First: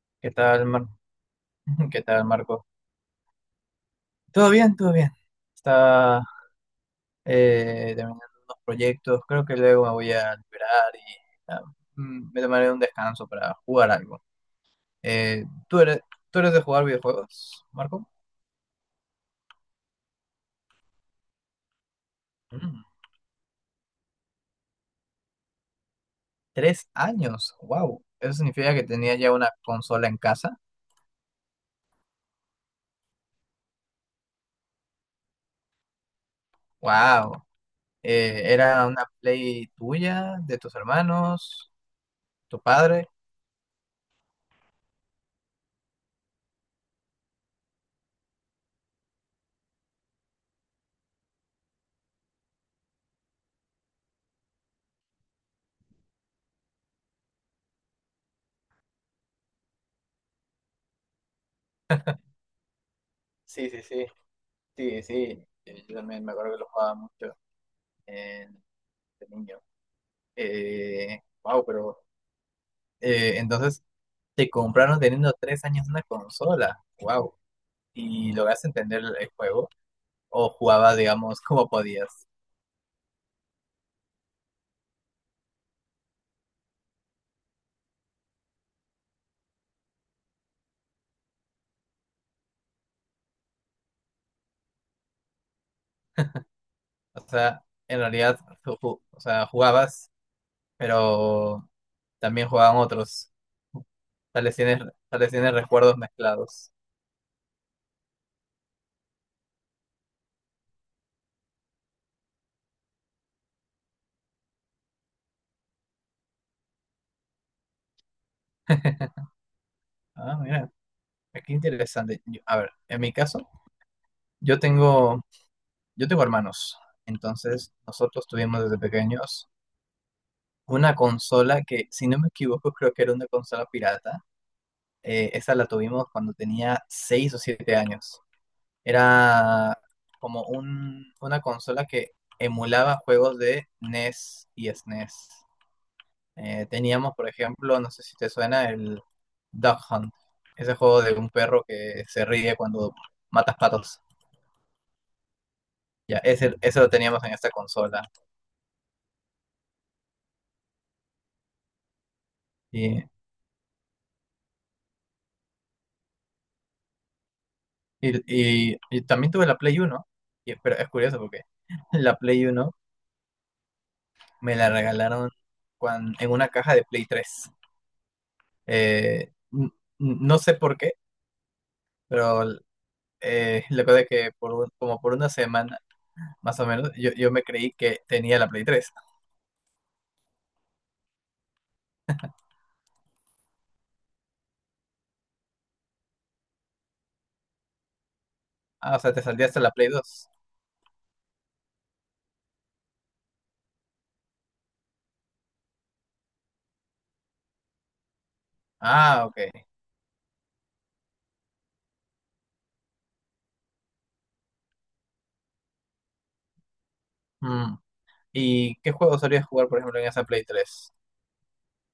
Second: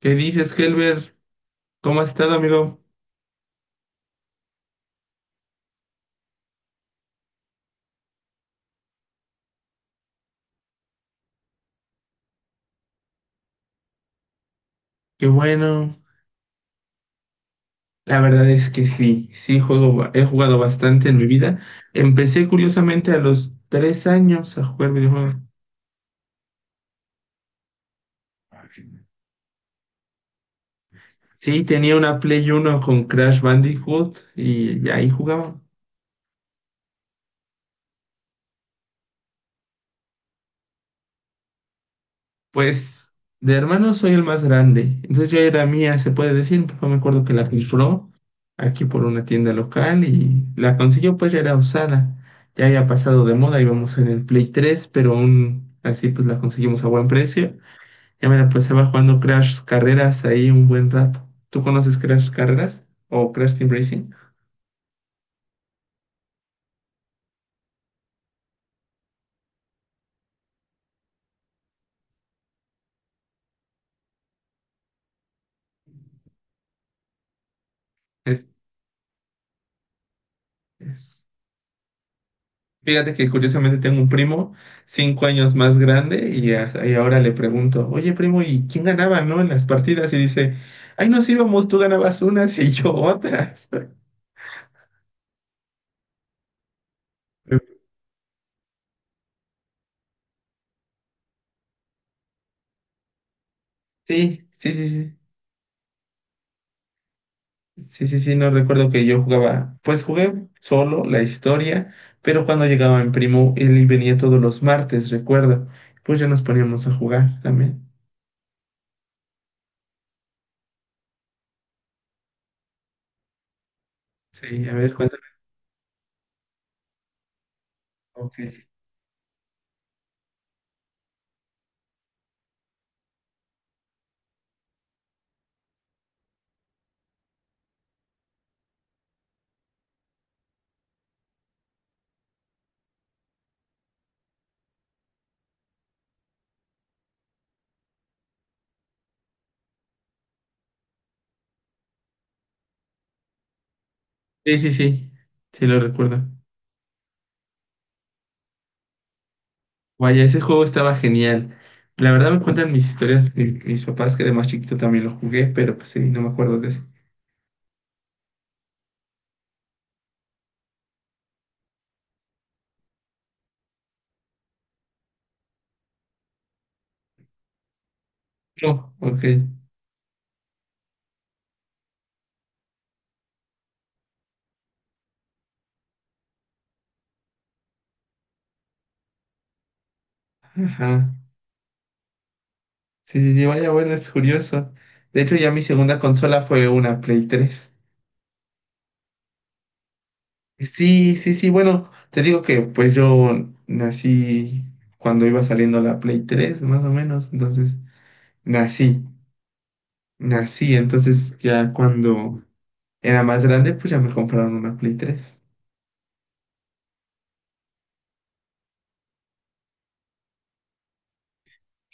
¿Qué ¿Qué dices, tal, Mar- Helber? ¿Cómo ¿Qué has tal, estado, Marco? amigo? Todo bien, todo bien. Está terminando unos proyectos. Creo que luego me voy a liberar y ah, me tomaré un descanso para jugar algo. Qué Eh, ¿tú bueno. eres, tú eres de jugar videojuegos, Marco? La verdad es que sí, sí juego, he jugado bastante en mi vida. Empecé Mm, curiosamente a los 3 años a jugar videojuegos. 3 años. Wow. Eso significa que tenía ya una consola en casa. Sí, tenía una Play 1 con Crash Bandicoot y ahí jugaba. Wow. ¿Era una Play tuya, de tus hermanos, tu padre? Pues de hermanos soy el más grande. Entonces yo era mía, se puede decir. Mi papá me acuerdo que la rifó aquí por una tienda local y la consiguió, pues ya era usada. Ya había pasado de moda, íbamos en el Play 3, pero aún así pues la conseguimos a buen precio. Ya me la pasaba jugando Crash Carreras ahí un buen rato. ¿Tú conoces Crash Carreras o Crash Sí, Team sí, Racing? sí. Sí, sí. Yo también me acuerdo que lo jugaba mucho de niño. Wow, pero entonces te compraron teniendo 3 años una consola. Wow. ¿Y lograste entender el juego? ¿O jugabas, Es- digamos, como podías? Fíjate que curiosamente tengo un primo 5 años más grande y y ahora le pregunto: oye primo, ¿y quién ganaba, no? En las partidas, y dice: ay, nos íbamos, tú ganabas unas y yo otras. O sea, en realidad, o sea, jugabas, pero también jugaban otros. Tal Sí, vez sí, tienes, sí, sí. tal vez tienes recuerdos mezclados. Sí, sí, sí, no recuerdo que yo jugaba. Pues jugué solo la historia, pero cuando llegaba mi primo, él venía todos los martes, recuerdo. Pues ya nos poníamos a jugar también. Ah, mira, qué interesante. A ver, en mi caso, yo Sí, a ver, tengo, cuéntame. yo tengo hermanos. Entonces, nosotros Ok. tuvimos desde pequeños una consola que, si no me equivoco, creo que era una consola pirata. Esa la tuvimos cuando tenía 6 o 7 años. Era como una consola que emulaba juegos de NES y SNES. Teníamos, por ejemplo, no sé si te suena, el Duck Hunt. Ese juego de un perro que se ríe cuando matas patos. Sí, sí, sí, sí lo Ya, recuerdo. ese lo teníamos en esta consola. Vaya, ese juego estaba genial. La verdad, me cuentan mis Y, historias, mis papás, que de más chiquito también lo jugué, pero pues sí, no me acuerdo de ese. y también tuve la Play 1. Pero es curioso porque la Play 1 me la regalaron en una caja de Play 3. No, ok. Eh, n- no sé por qué, pero lo que pasa es que como por una semana, más o menos, yo me creí que tenía la Play 3. Ajá. Sí, sí, sí, vaya, bueno, es curioso. De hecho, ya mi segunda consola fue una Play 3. Ah, o sea, te salía hasta la Play 2. Sí, sí, sí, bueno, te digo que pues yo nací cuando iba saliendo la Play 3, más o menos. Entonces nací, Ah, ok. nací, entonces ya cuando era más grande, pues ya me compraron una Play 3. Mm. ¿Y qué juego solías jugar, por ejemplo, en esa Play 3?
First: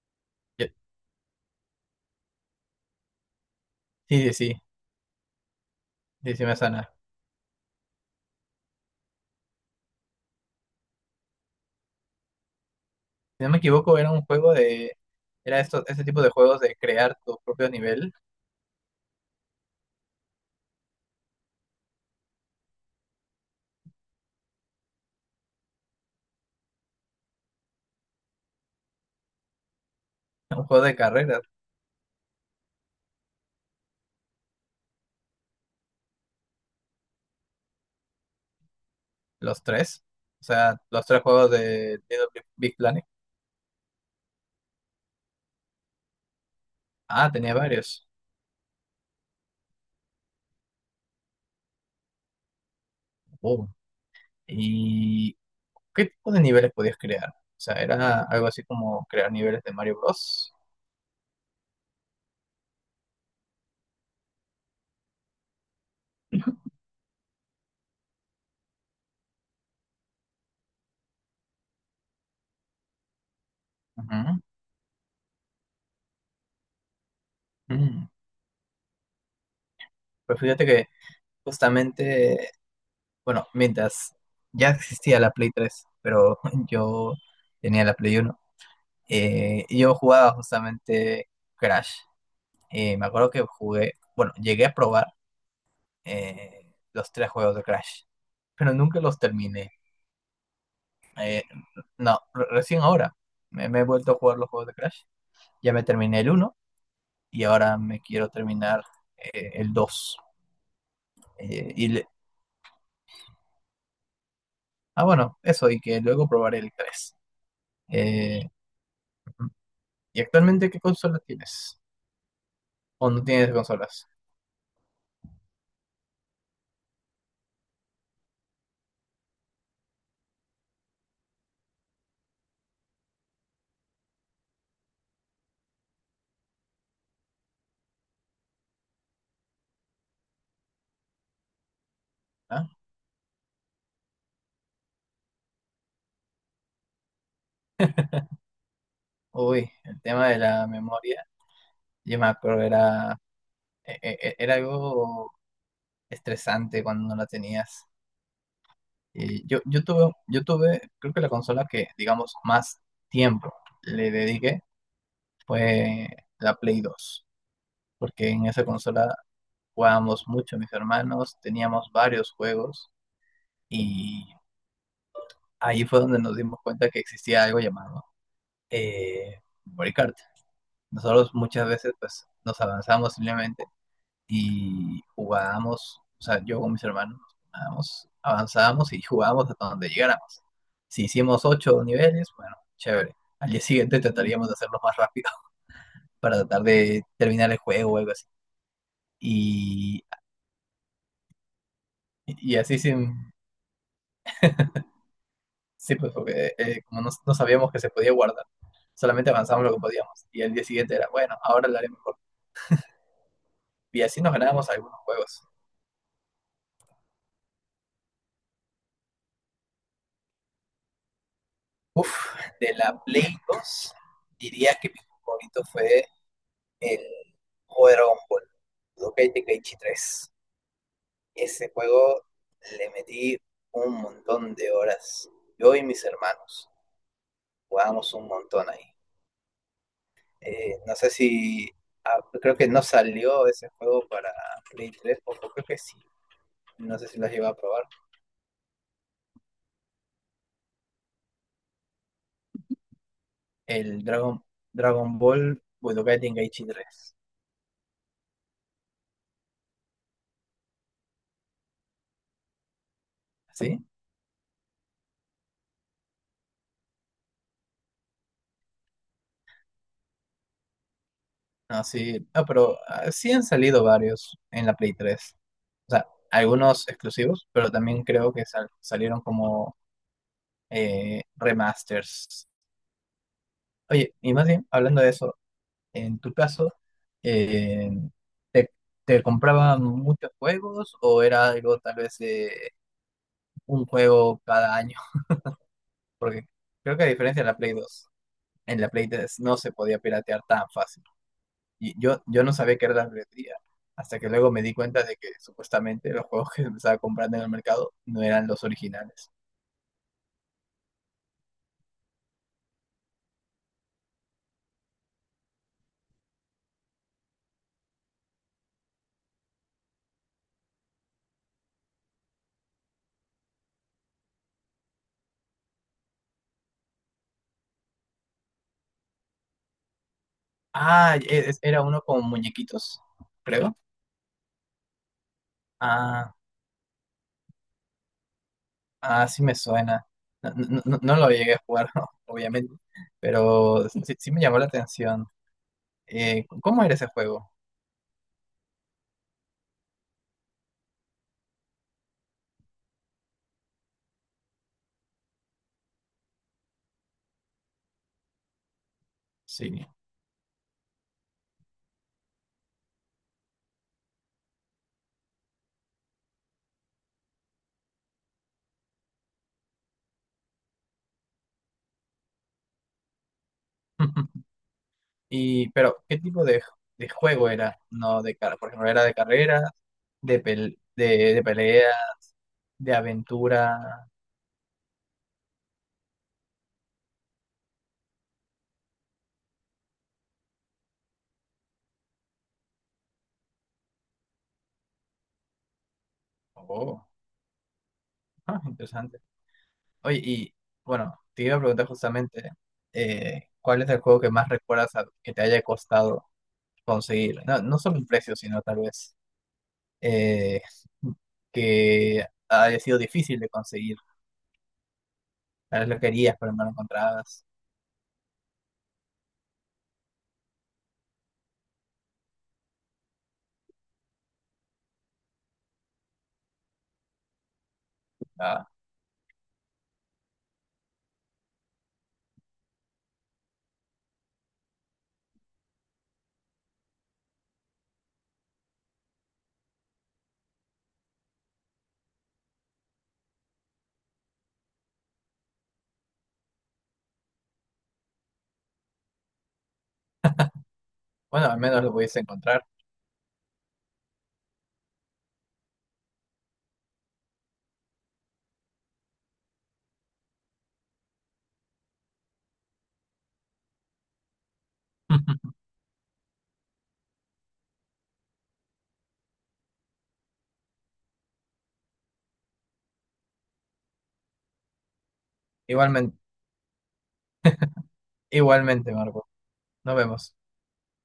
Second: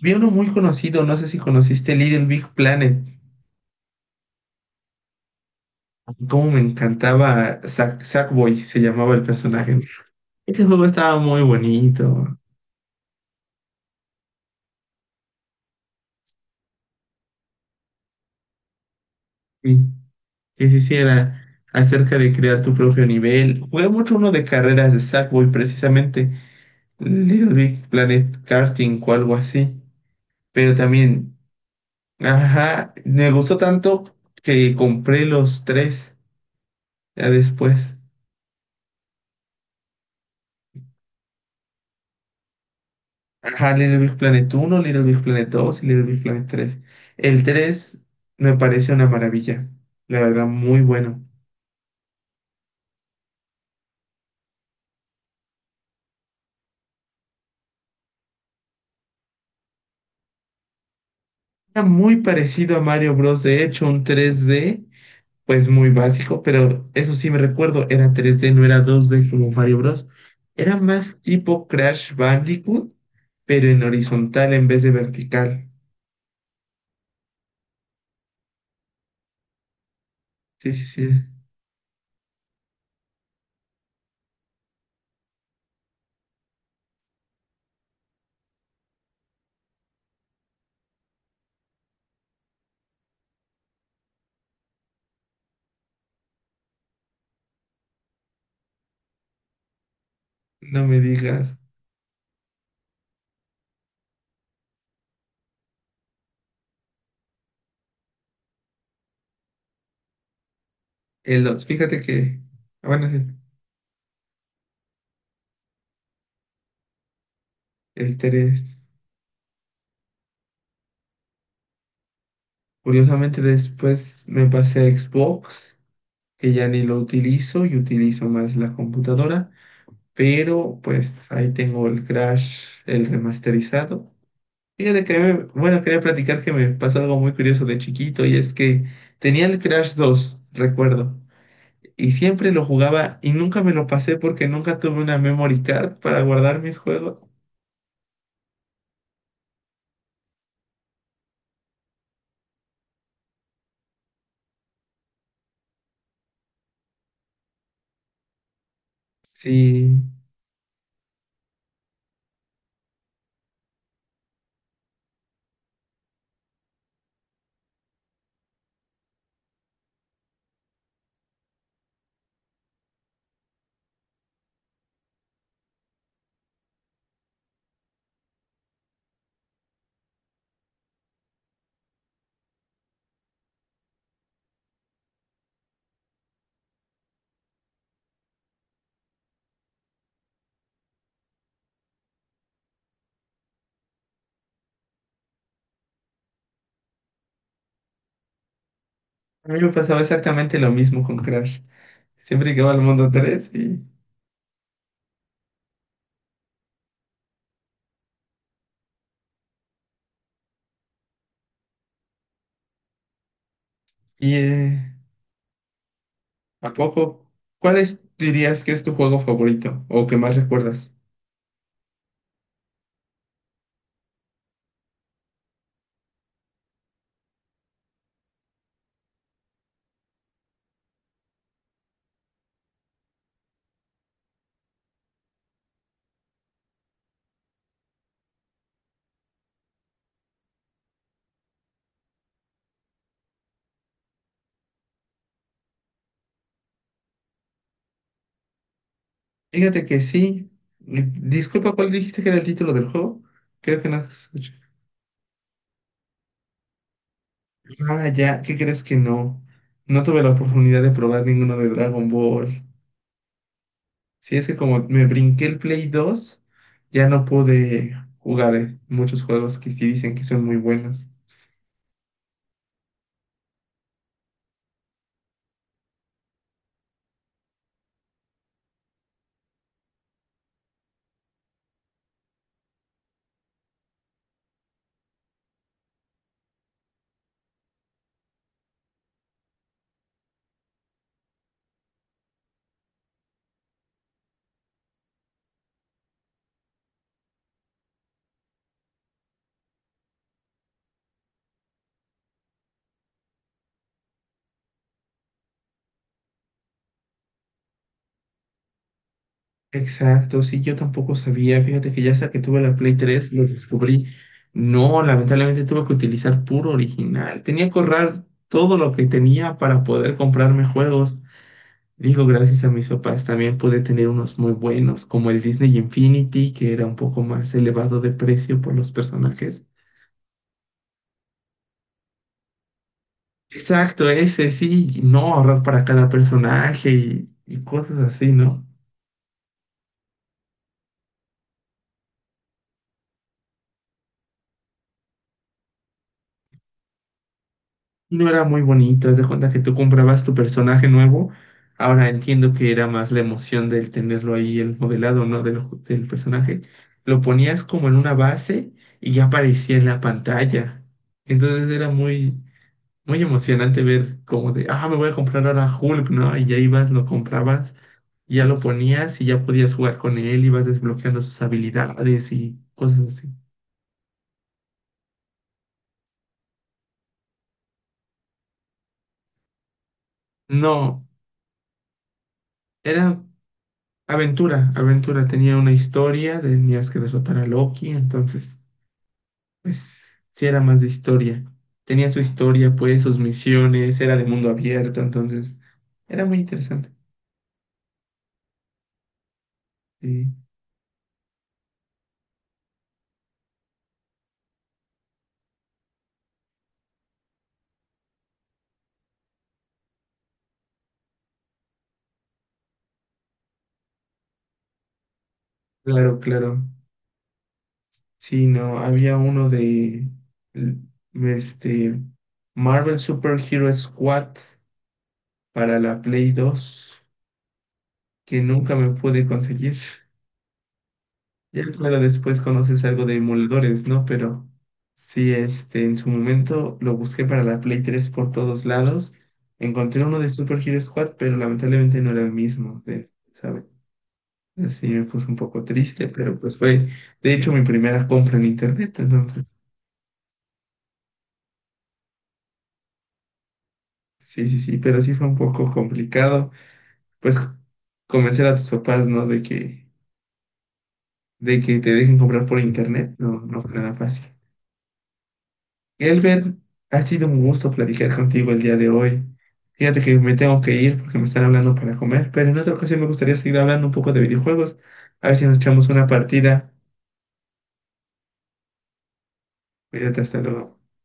Vi uno muy Yo- conocido, no sé si conociste Little Big Planet. sí, sí, sí, sí, sí Cómo me me sana. encantaba Sack, Sackboy, se llamaba el personaje. Este juego estaba muy bonito. Si no me equivoco, era un juego de. Era esto, este tipo de juegos de crear tu propio nivel, Sí, sí, sí, sí, era acerca de crear tu propio nivel. Jugué mucho uno de carreras de Sackboy, precisamente. Little Big Planet Karting o algo así. un Pero juego de también, carreras. ajá, me gustó tanto que compré los tres ya después. Los tres. O sea, los tres juegos de Little Big Big Planet. Ajá, Little Big Planet 1, Little Big Planet 2 y Little Big Planet 3. Ah, El tenía 3 varios. me parece una maravilla. La verdad, muy bueno. Oh. ¿Y qué tipo de niveles podías crear? O sea, era algo así como crear niveles de Mario Bros. Está muy parecido a Mario Bros. De hecho, un 3D pues muy básico, pero eso sí me recuerdo, era 3D, no era 2D como Mario Bros. Era más tipo Crash Bandicoot, pero en Ujú. horizontal en vez de vertical. Mm. Pues fíjate Sí, sí, que sí. justamente, bueno, mientras ya existía la Play 3, pero yo tenía la Play 1, y yo jugaba justamente Crash. Me acuerdo que jugué, bueno, llegué a probar los tres juegos de Crash, pero nunca los terminé. No me Eh, digas. no, recién ahora me he vuelto a jugar los juegos de Crash. Ya me terminé el uno y ahora me quiero terminar el 2. El 2, Eh, y fíjate le- que... Ah, bueno, sí, bueno, eso, y que luego probaré el 3. el Eh, 3. ¿Y actualmente qué consola tienes? ¿O no Curiosamente tienes consolas? después me pasé a Xbox, que ya ni lo utilizo, y utilizo más la computadora, pero pues ahí tengo el Crash, el remasterizado. Fíjate que, bueno, quería platicar que me pasó algo muy curioso de chiquito, y es que tenía el Crash 2, recuerdo, y siempre lo ¿Ah? jugaba y nunca me lo pasé porque nunca tuve una memory card para guardar mis juegos. Uy, el tema de la memoria, yo me acuerdo, era, e- e- e, era algo estresante cuando no la tenías. Eh, yo, yo Sí, tuve, yo tuve, creo que la consola que, digamos, más tiempo le dediqué fue la Play 2, porque en esa consola jugábamos mucho mis hermanos, teníamos varios juegos y ahí fue donde nos dimos cuenta que existía algo llamado eh, memory card. Nosotros muchas veces pues nos avanzamos simplemente y jugábamos, o sea, yo con mis hermanos jugábamos, avanzábamos y jugábamos hasta donde llegáramos. Si hicimos ocho niveles, bueno, chévere. Al día siguiente trataríamos de hacerlo más rápido para tratar de terminar el juego o algo así. a mí me pasaba Y, exactamente lo mismo con Crash. Siempre y llegaba así al mundo sin, 3 y... sí, pues porque como no sabíamos que se podía guardar, solamente avanzamos lo que podíamos. Y al día siguiente era, bueno, ahora lo haré mejor. Y así nos Y, ganábamos algunos juegos. ¿a poco? ¿Dirías que es tu juego favorito o que más recuerdas? Uf, de la Play 2 diría que mi juego favorito fue el juego de Dragon Ball, Budokai Tenkaichi 3. Ese juego le metí un montón de horas. Yo y mis hermanos jugábamos un montón ahí. No sé si, creo que no salió ese juego para Play 3 o creo que sí. No sé si lo has llegado a probar. Fíjate que sí. Disculpa, ¿cuál dijiste que era el título del juego? Creo que no El Dragon, escuché. Dragon Ball Budokai Tenkaichi 3. Ah, ya, ¿qué crees que no? No tuve la oportunidad de probar ninguno de Dragon Ball. ¿Sí? Sí, es que como me brinqué el Play 2, ya no pude jugar muchos juegos que sí dicen que son muy buenos. No, sí, no, pero sí han salido varios en la Play 3. O sea, algunos exclusivos, pero también creo que salieron como remasters. Oye, y más bien, hablando de eso, en tu caso, eh, ¿te, te compraban muchos juegos o era algo tal vez de un juego cada año? Porque creo que a diferencia de la Play 2 en la Play 3 no se podía piratear tan fácil. Y yo no sabía que era la piratería, hasta que luego me di cuenta de que supuestamente los juegos que me estaba comprando en el mercado no eran los originales. Exacto, sí, yo tampoco sabía. Fíjate que ya hasta que tuve la Play 3 lo descubrí. No, lamentablemente tuve que utilizar puro original. Tenía que ahorrar todo lo que tenía para poder comprarme juegos. Digo, gracias a mis papás también pude tener unos muy buenos, como el Disney Infinity, que era un poco más elevado de precio por los personajes. Ah, era uno con muñequitos, creo. Exacto, ese sí, no, ahorrar para cada Ah, personaje, y cosas así, ¿no? ah, sí me suena. No, no lo llegué a jugar, obviamente, pero sí, sí me llamó la atención. ¿Cómo era ese juego? No, era muy bonito, haz de cuenta que tú comprabas tu personaje nuevo. Ahora entiendo que era más la emoción del tenerlo ahí, el modelado, ¿no? Del personaje. Lo ponías como en una base y ya aparecía en Sí. la pantalla. Entonces era muy, muy emocionante ver como de: ah, me voy a comprar ahora Hulk, ¿no? Y ya ibas, lo comprabas, ya lo ponías y ya podías jugar con él, ibas desbloqueando sus habilidades y cosas así. Y, pero, ¿qué tipo de juego era? No de car por ejemplo, era de carreras, de, pel- No, de, de peleas, de era aventura. aventura. Aventura, tenía una historia, tenías que derrotar a Loki, entonces, pues sí, era más de historia. Tenía su historia, pues, sus misiones, era de mundo abierto, entonces era muy interesante. Oh, interesante. Oye, Sí, y bueno, te iba a preguntar justamente, ¿cuál es el juego que más recuerdas que te haya costado conseguir? No, no solo el precio, sino tal vez eh, que haya sido difícil de conseguir. Tal vez lo claro, querías, pero claro. no lo encontrabas. Sí, no, había uno de l- este Marvel Super Hero Squad para la Play 2 que Ah, nunca me pude conseguir. Ya, claro, después conoces algo de emuladores, ¿no? Pero sí, este, en su momento lo busqué para la Play 3 por todos lados. Encontré uno de Super Hero Squad, pero lamentablemente no era el mismo, ¿sabes? Así me puse un poco triste, pero pues fue, de hecho, mi primera compra en internet. Entonces, bueno, al menos lo pudiste encontrar. sí, sí, sí, pero sí fue un poco complicado, pues, convencer a tus papás, ¿no? De que te dejen comprar por internet. No, no fue nada fácil. Elber, ha sido un gusto platicar contigo el día de hoy. Fíjate que me tengo que ir porque me están hablando para comer, pero en otra ocasión me gustaría seguir hablando un poco de videojuegos. A ver si nos echamos una Igualmente. partida. Igualmente, Marco. Nos Cuídate, vemos. hasta luego.